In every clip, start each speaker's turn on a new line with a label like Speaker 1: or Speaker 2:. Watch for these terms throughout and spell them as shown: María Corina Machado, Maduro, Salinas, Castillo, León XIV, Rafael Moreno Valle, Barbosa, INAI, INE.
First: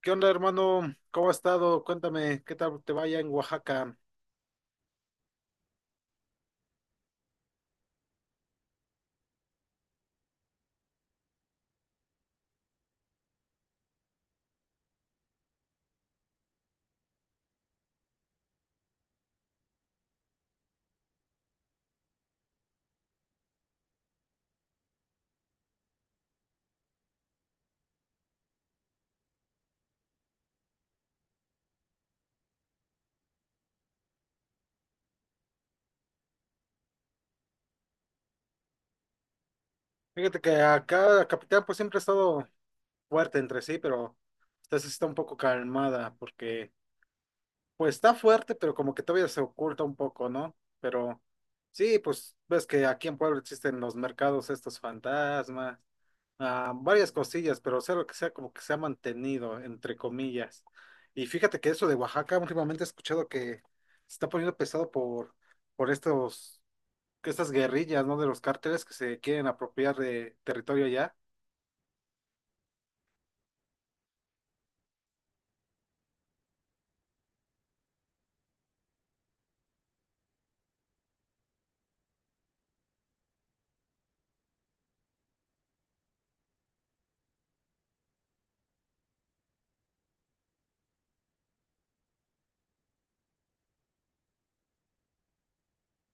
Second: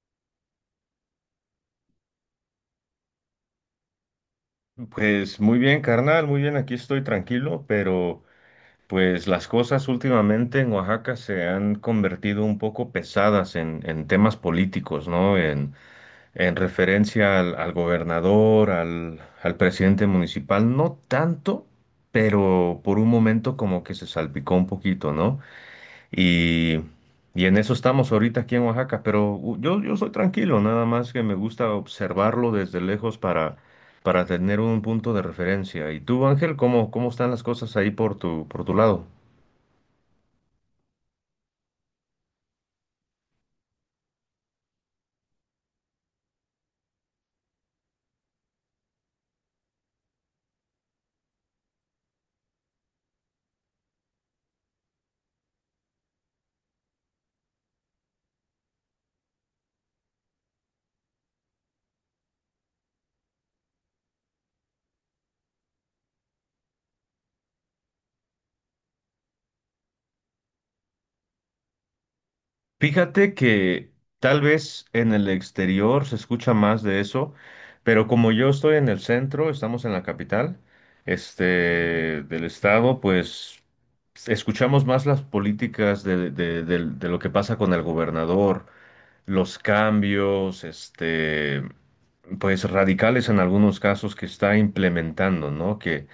Speaker 1: ¿Qué onda, hermano? ¿Cómo ha estado? Cuéntame, ¿qué tal te vaya en Oaxaca?
Speaker 2: Pues muy bien, carnal, muy bien, aquí estoy tranquilo, pero pues las cosas últimamente en Oaxaca se han convertido un poco pesadas en temas políticos, ¿no? En referencia al gobernador, al presidente municipal, no tanto, pero por un momento como que se salpicó un poquito, ¿no? Y, y en eso estamos ahorita aquí en Oaxaca, pero yo soy tranquilo, nada más que me gusta observarlo desde lejos para tener un punto de referencia. ¿Y tú, Ángel, cómo están las cosas ahí por por tu lado?
Speaker 1: Fíjate que acá la capital pues siempre ha estado fuerte entre sí, pero esta sí está un poco calmada porque pues está fuerte, pero como que todavía se oculta un poco, ¿no? Pero sí, pues ves que aquí en Puebla existen los mercados estos fantasmas, varias cosillas, pero sea lo que sea, como que se ha mantenido, entre comillas. Y fíjate que eso de Oaxaca últimamente he escuchado que se está poniendo pesado por estos que estas guerrillas, ¿no? De los cárteles que se quieren apropiar de territorio allá.
Speaker 2: Fíjate que tal vez en el exterior se escucha más de eso, pero como yo estoy en el centro, estamos en la capital, este, del estado, pues escuchamos más las políticas de lo que pasa con el gobernador los cambios, este, pues radicales en algunos casos que está implementando, ¿no?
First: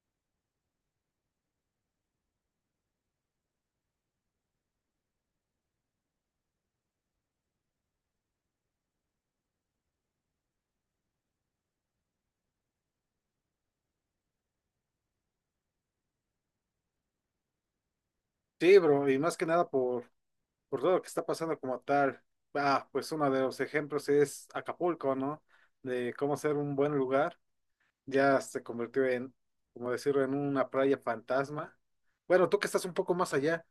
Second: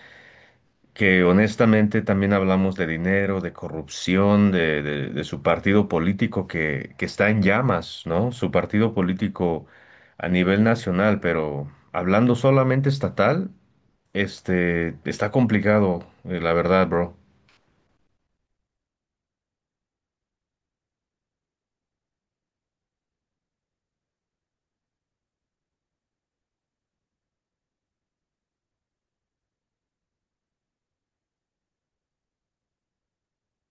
Speaker 2: Que honestamente también hablamos de dinero, de corrupción, de su partido político que está en llamas, ¿no? Su partido político a nivel nacional, pero hablando solamente estatal, este, está complicado, la verdad, bro.
Speaker 1: Sí, bro, y más que nada por todo lo que está pasando como tal. Ah, pues uno de los ejemplos es Acapulco, ¿no? De cómo ser un buen lugar. Ya se convirtió, como decirlo, en una playa fantasma. Bueno, tú que estás un poco más allá,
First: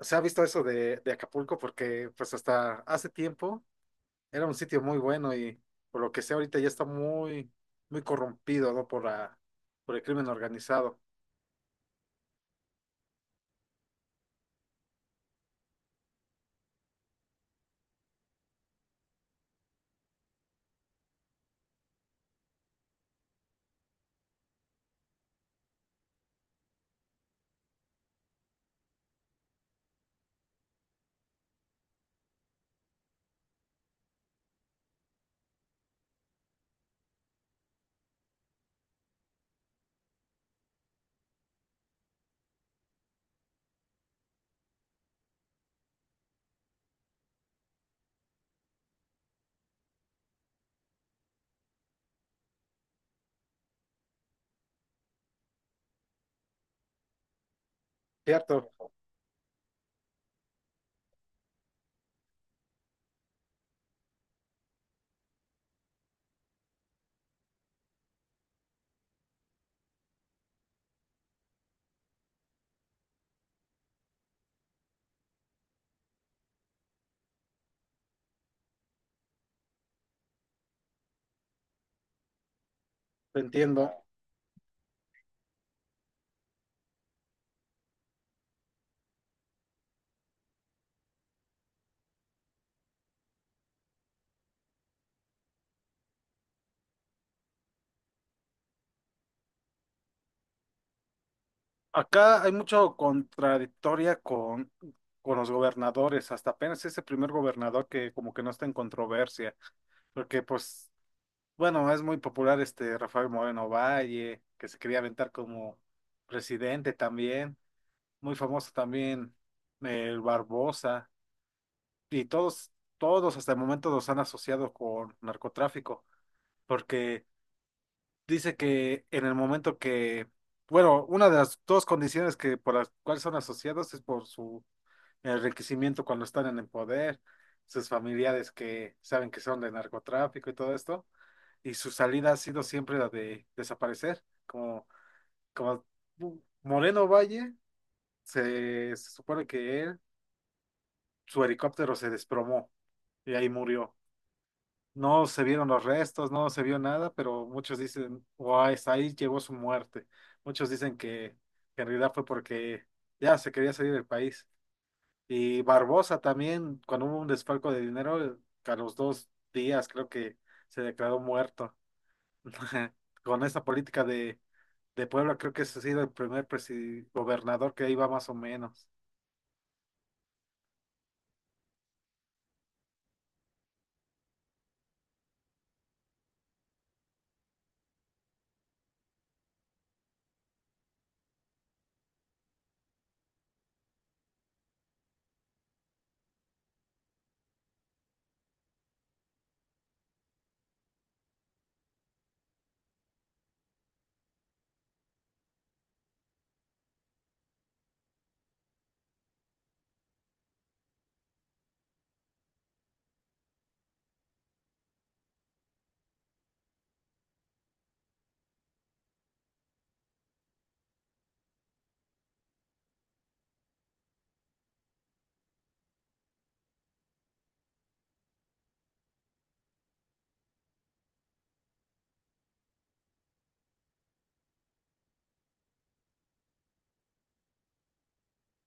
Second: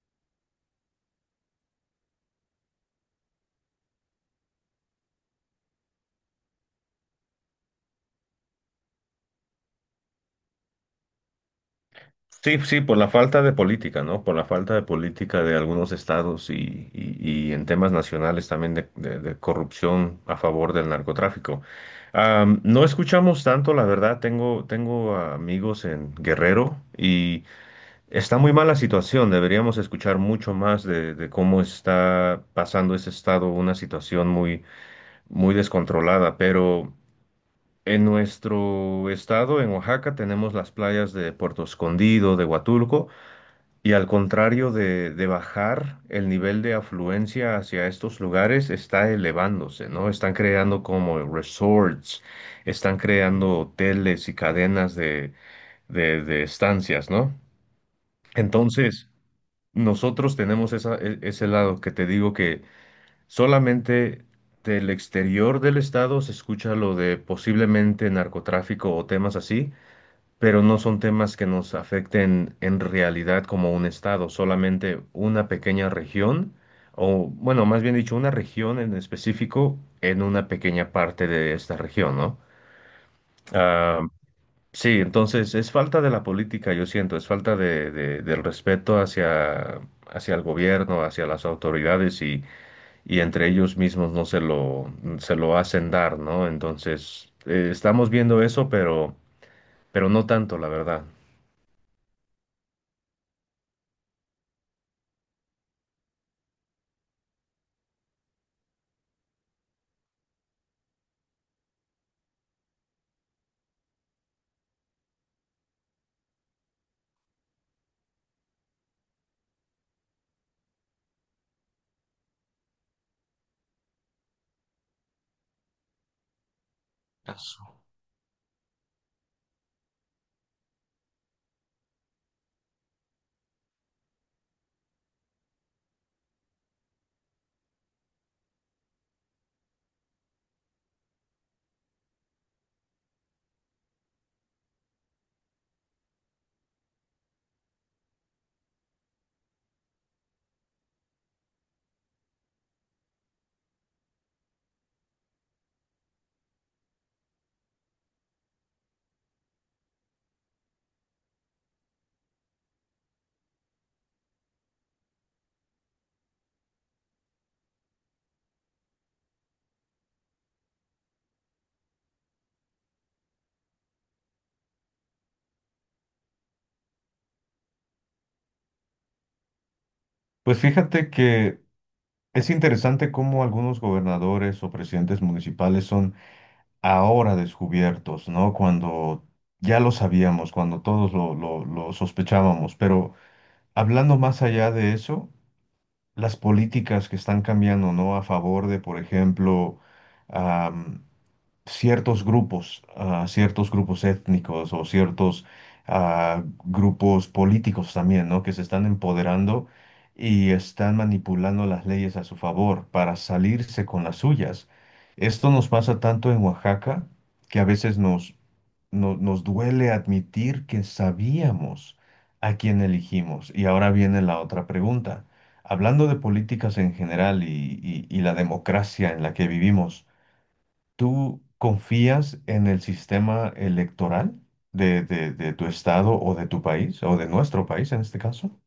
Speaker 1: ¿se ha visto eso de Acapulco? Porque pues hasta hace tiempo era un sitio muy bueno y por lo que sé ahorita ya está muy corrompido, ¿no? Por por el crimen organizado.
Speaker 2: Sí, sí, por la falta de política, ¿no? Por la falta de política de algunos estados y en temas nacionales también de corrupción a favor del narcotráfico. No escuchamos tanto, la verdad, tengo amigos en Guerrero y está muy mala situación, deberíamos escuchar mucho más de cómo está pasando ese estado, una situación muy descontrolada, pero... En nuestro estado, en Oaxaca, tenemos las playas de Puerto Escondido, de Huatulco, y al contrario de bajar, el nivel de afluencia hacia estos lugares está elevándose, ¿no? Están creando como resorts, están creando hoteles y cadenas de estancias, ¿no?
Speaker 1: Cierto,
Speaker 2: Entonces, nosotros tenemos ese lado que te digo que solamente del exterior del estado se escucha lo de posiblemente narcotráfico o temas así, pero no son temas que nos afecten en realidad como un estado, solamente una pequeña región, o bueno, más bien dicho, una región en específico en una pequeña parte de esta región, ¿no?
Speaker 1: te entiendo.
Speaker 2: Ah, sí, entonces es falta de la política, yo siento, es falta del respeto hacia el gobierno, hacia las autoridades y entre ellos mismos no se lo hacen dar, ¿no? Entonces, estamos viendo eso, pero no tanto, la verdad.
Speaker 1: Acá hay mucho contradictoria con los gobernadores. Hasta apenas es el primer gobernador que como que no está en controversia. Porque pues, bueno, es muy popular este Rafael Moreno Valle, que se quería aventar como presidente también. Muy famoso también el Barbosa. Y todos hasta el momento los han asociado con narcotráfico. Porque dice que en el momento que, bueno, una de las dos condiciones que por las cuales son asociados es por su enriquecimiento cuando están en el poder, sus familiares que saben que son de narcotráfico y todo esto, y su salida ha sido siempre la de desaparecer, como, como Moreno Valle, se supone que él, su helicóptero se desplomó y ahí murió. No se vieron los restos, no se vio nada, pero muchos dicen, guau guay, ahí llegó su muerte. Muchos dicen que en realidad fue porque ya se quería salir del país. Y Barbosa también, cuando hubo un desfalco de dinero, a los dos días creo que se declaró muerto. Con esa política de Puebla, creo que ese ha sido el primer gobernador que iba más o menos.
Speaker 2: Pues fíjate que es interesante cómo algunos gobernadores o presidentes municipales son ahora descubiertos, ¿no? Cuando ya lo sabíamos, cuando todos lo sospechábamos. Pero hablando más allá de eso, las políticas que están cambiando, ¿no? A favor de, por ejemplo, ciertos grupos, ciertos grupos étnicos o ciertos grupos políticos también, ¿no? Que se están empoderando y están manipulando las leyes a su favor para salirse con las suyas. Esto nos pasa tanto en Oaxaca que a veces nos, no- nos duele admitir que sabíamos a quién elegimos. Y ahora viene la otra pregunta. Hablando de políticas en general y la democracia en la que vivimos, ¿tú confías en el sistema electoral de tu estado o de tu país, o de nuestro país en este caso?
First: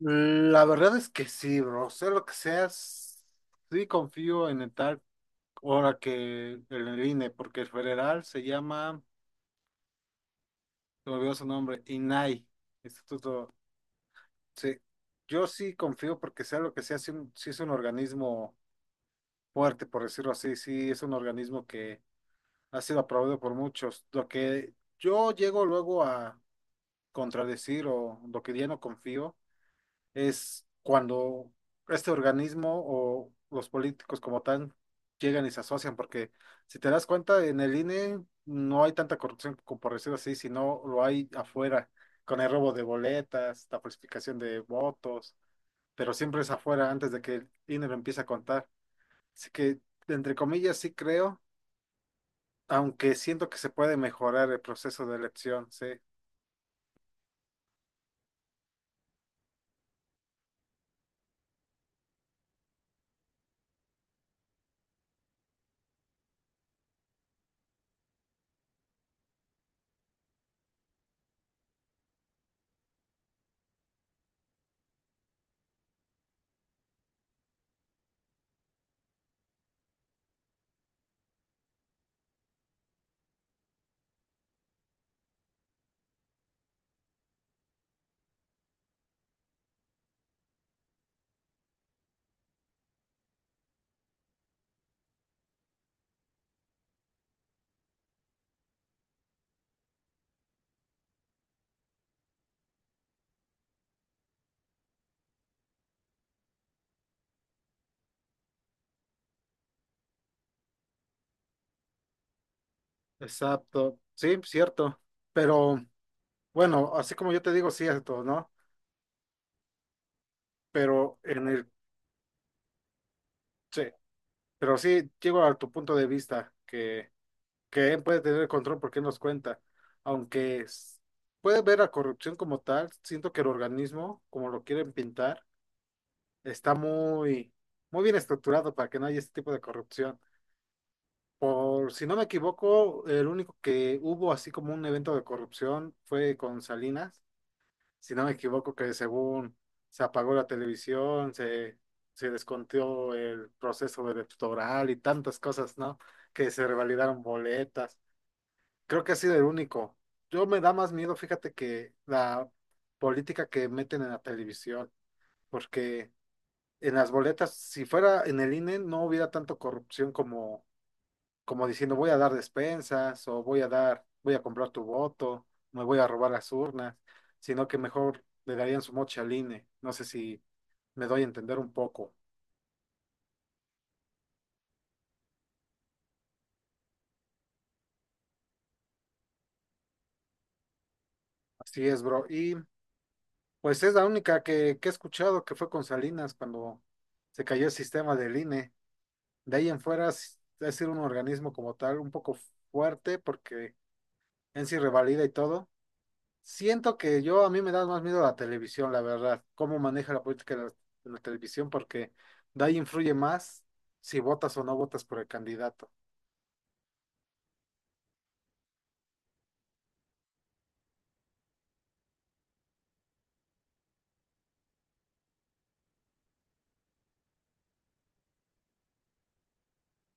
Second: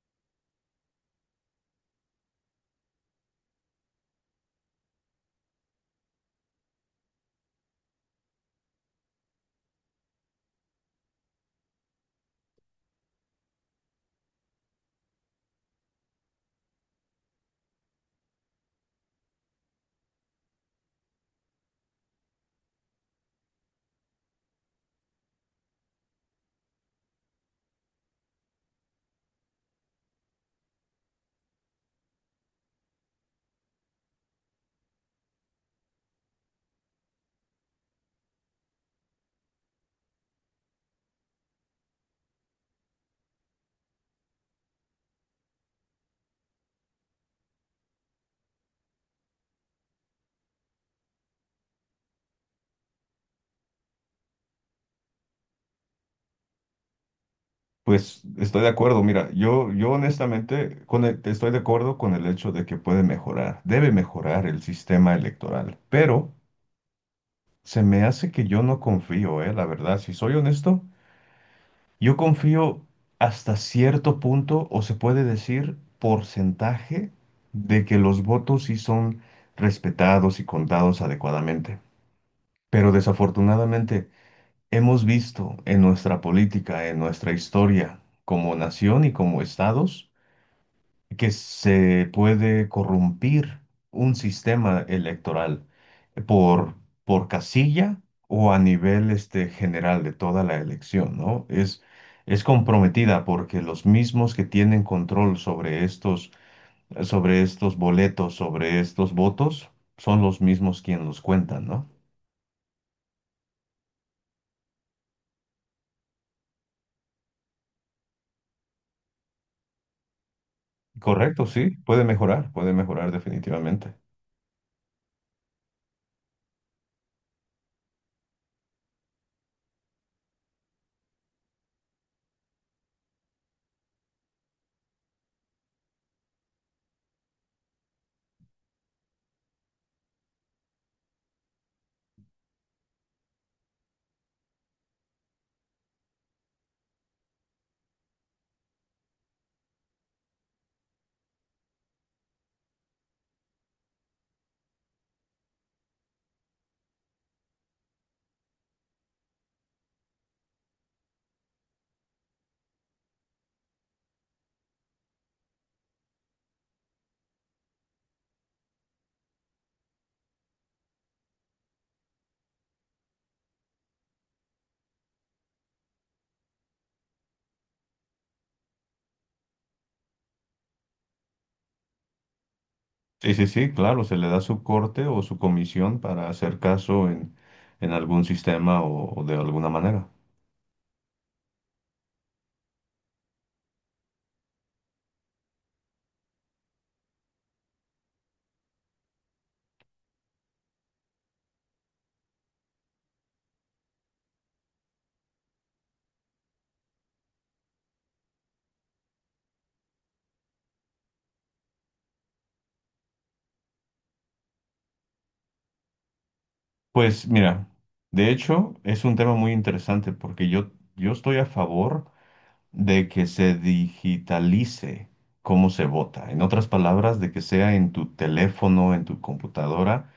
Speaker 1: La verdad es que sí, bro, sea lo que seas, sí confío en el tal. Ahora que el INE, porque el federal se llama, se me olvidó su nombre, INAI, Instituto. Sí, yo sí confío porque sea lo que sea, sí es un organismo fuerte, por decirlo así, sí es un organismo que ha sido aprobado por muchos. Lo que yo llego luego a contradecir o lo que ya no confío es cuando este organismo o los políticos como tal llegan y se asocian, porque si te das cuenta, en el INE no hay tanta corrupción, como por decirlo así, sino lo hay afuera, con el robo de boletas, la falsificación de votos, pero siempre es afuera antes de que el INE lo empiece a contar. Así que, entre comillas, sí creo, aunque siento que se puede mejorar el proceso de elección, sí.
Speaker 2: Pues estoy de acuerdo, mira, yo honestamente estoy de acuerdo con el hecho de que puede mejorar, debe mejorar el sistema electoral, pero se me hace que yo no confío, la verdad, si soy honesto, yo confío hasta cierto punto, o se puede decir porcentaje, de que los votos sí son respetados y contados adecuadamente. Pero desafortunadamente hemos visto en nuestra política, en nuestra historia, como nación y como estados, que se puede corrompir un sistema electoral por, por casilla o a nivel este, general de toda la elección, ¿no? Es comprometida porque los mismos que tienen control sobre sobre estos boletos, sobre estos votos, son los mismos quienes los cuentan, ¿no?
Speaker 1: Exacto, sí, cierto, pero bueno, así como yo te digo, cierto, ¿no? Pero
Speaker 2: Correcto,
Speaker 1: en el,
Speaker 2: sí, puede mejorar
Speaker 1: sí,
Speaker 2: definitivamente.
Speaker 1: pero sí llego a tu punto de vista que él puede tener el control porque él nos cuenta, aunque puede ver la corrupción como tal, siento que el organismo, como lo quieren pintar, está muy bien estructurado para que no haya este tipo de corrupción. Por si no me equivoco, el único que hubo así como un evento de corrupción fue con Salinas, si no me equivoco, que según se apagó la televisión, se descontó el proceso electoral y tantas cosas, ¿no? Que se revalidaron boletas. Creo que ha sido el único. Yo me da más miedo, fíjate, que la política que meten en la televisión, porque en las boletas, si fuera en el INE, no hubiera tanto corrupción como como diciendo, voy a dar despensas o voy a dar, voy a comprar tu voto, me voy a robar las urnas, sino que mejor le darían su moche al INE. No sé si me doy a entender un poco.
Speaker 2: Sí, sí, sí, claro, se le da su corte o su comisión para hacer caso en algún sistema o de alguna manera.
Speaker 1: Así es, bro. Y pues es la única que he escuchado que fue con Salinas cuando se cayó el sistema del INE. De ahí en fuera es decir un organismo como tal un poco fuerte porque en sí revalida y todo. Siento que yo a mí me da más miedo la televisión, la verdad, cómo maneja la política la televisión, porque de ahí influye más si votas o no votas por el candidato.
Speaker 2: Pues mira, de hecho es un tema muy interesante porque yo estoy a favor de que se digitalice cómo se vota. En otras palabras, de que sea en tu teléfono, en tu computadora.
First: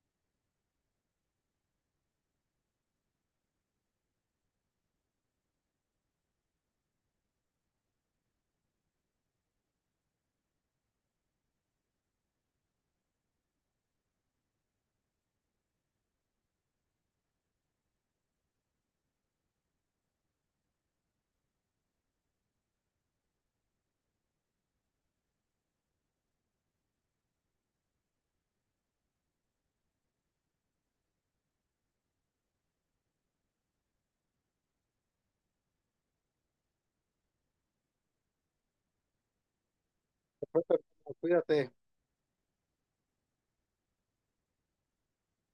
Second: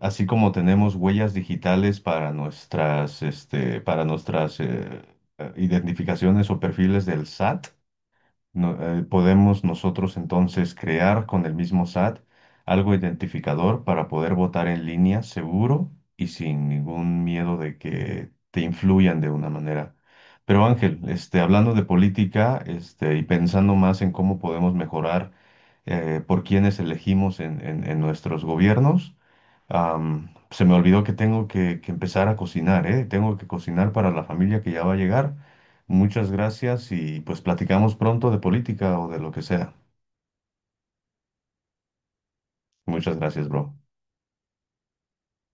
Speaker 2: Así como tenemos huellas digitales para nuestras, este, para nuestras identificaciones o perfiles del SAT, podemos nosotros entonces crear con el mismo SAT algo identificador para poder votar en línea seguro y sin ningún miedo de que te influyan de una manera. Pero Ángel, este, hablando de política, este, y pensando más en cómo podemos mejorar por quienes elegimos en en nuestros gobiernos. Se me olvidó que que empezar a cocinar, ¿eh? Tengo que cocinar para la familia que ya va a llegar. Muchas gracias y pues platicamos pronto de política o de lo que sea.
Speaker 1: Perfecto, cuídate.
Speaker 2: Muchas gracias, bro.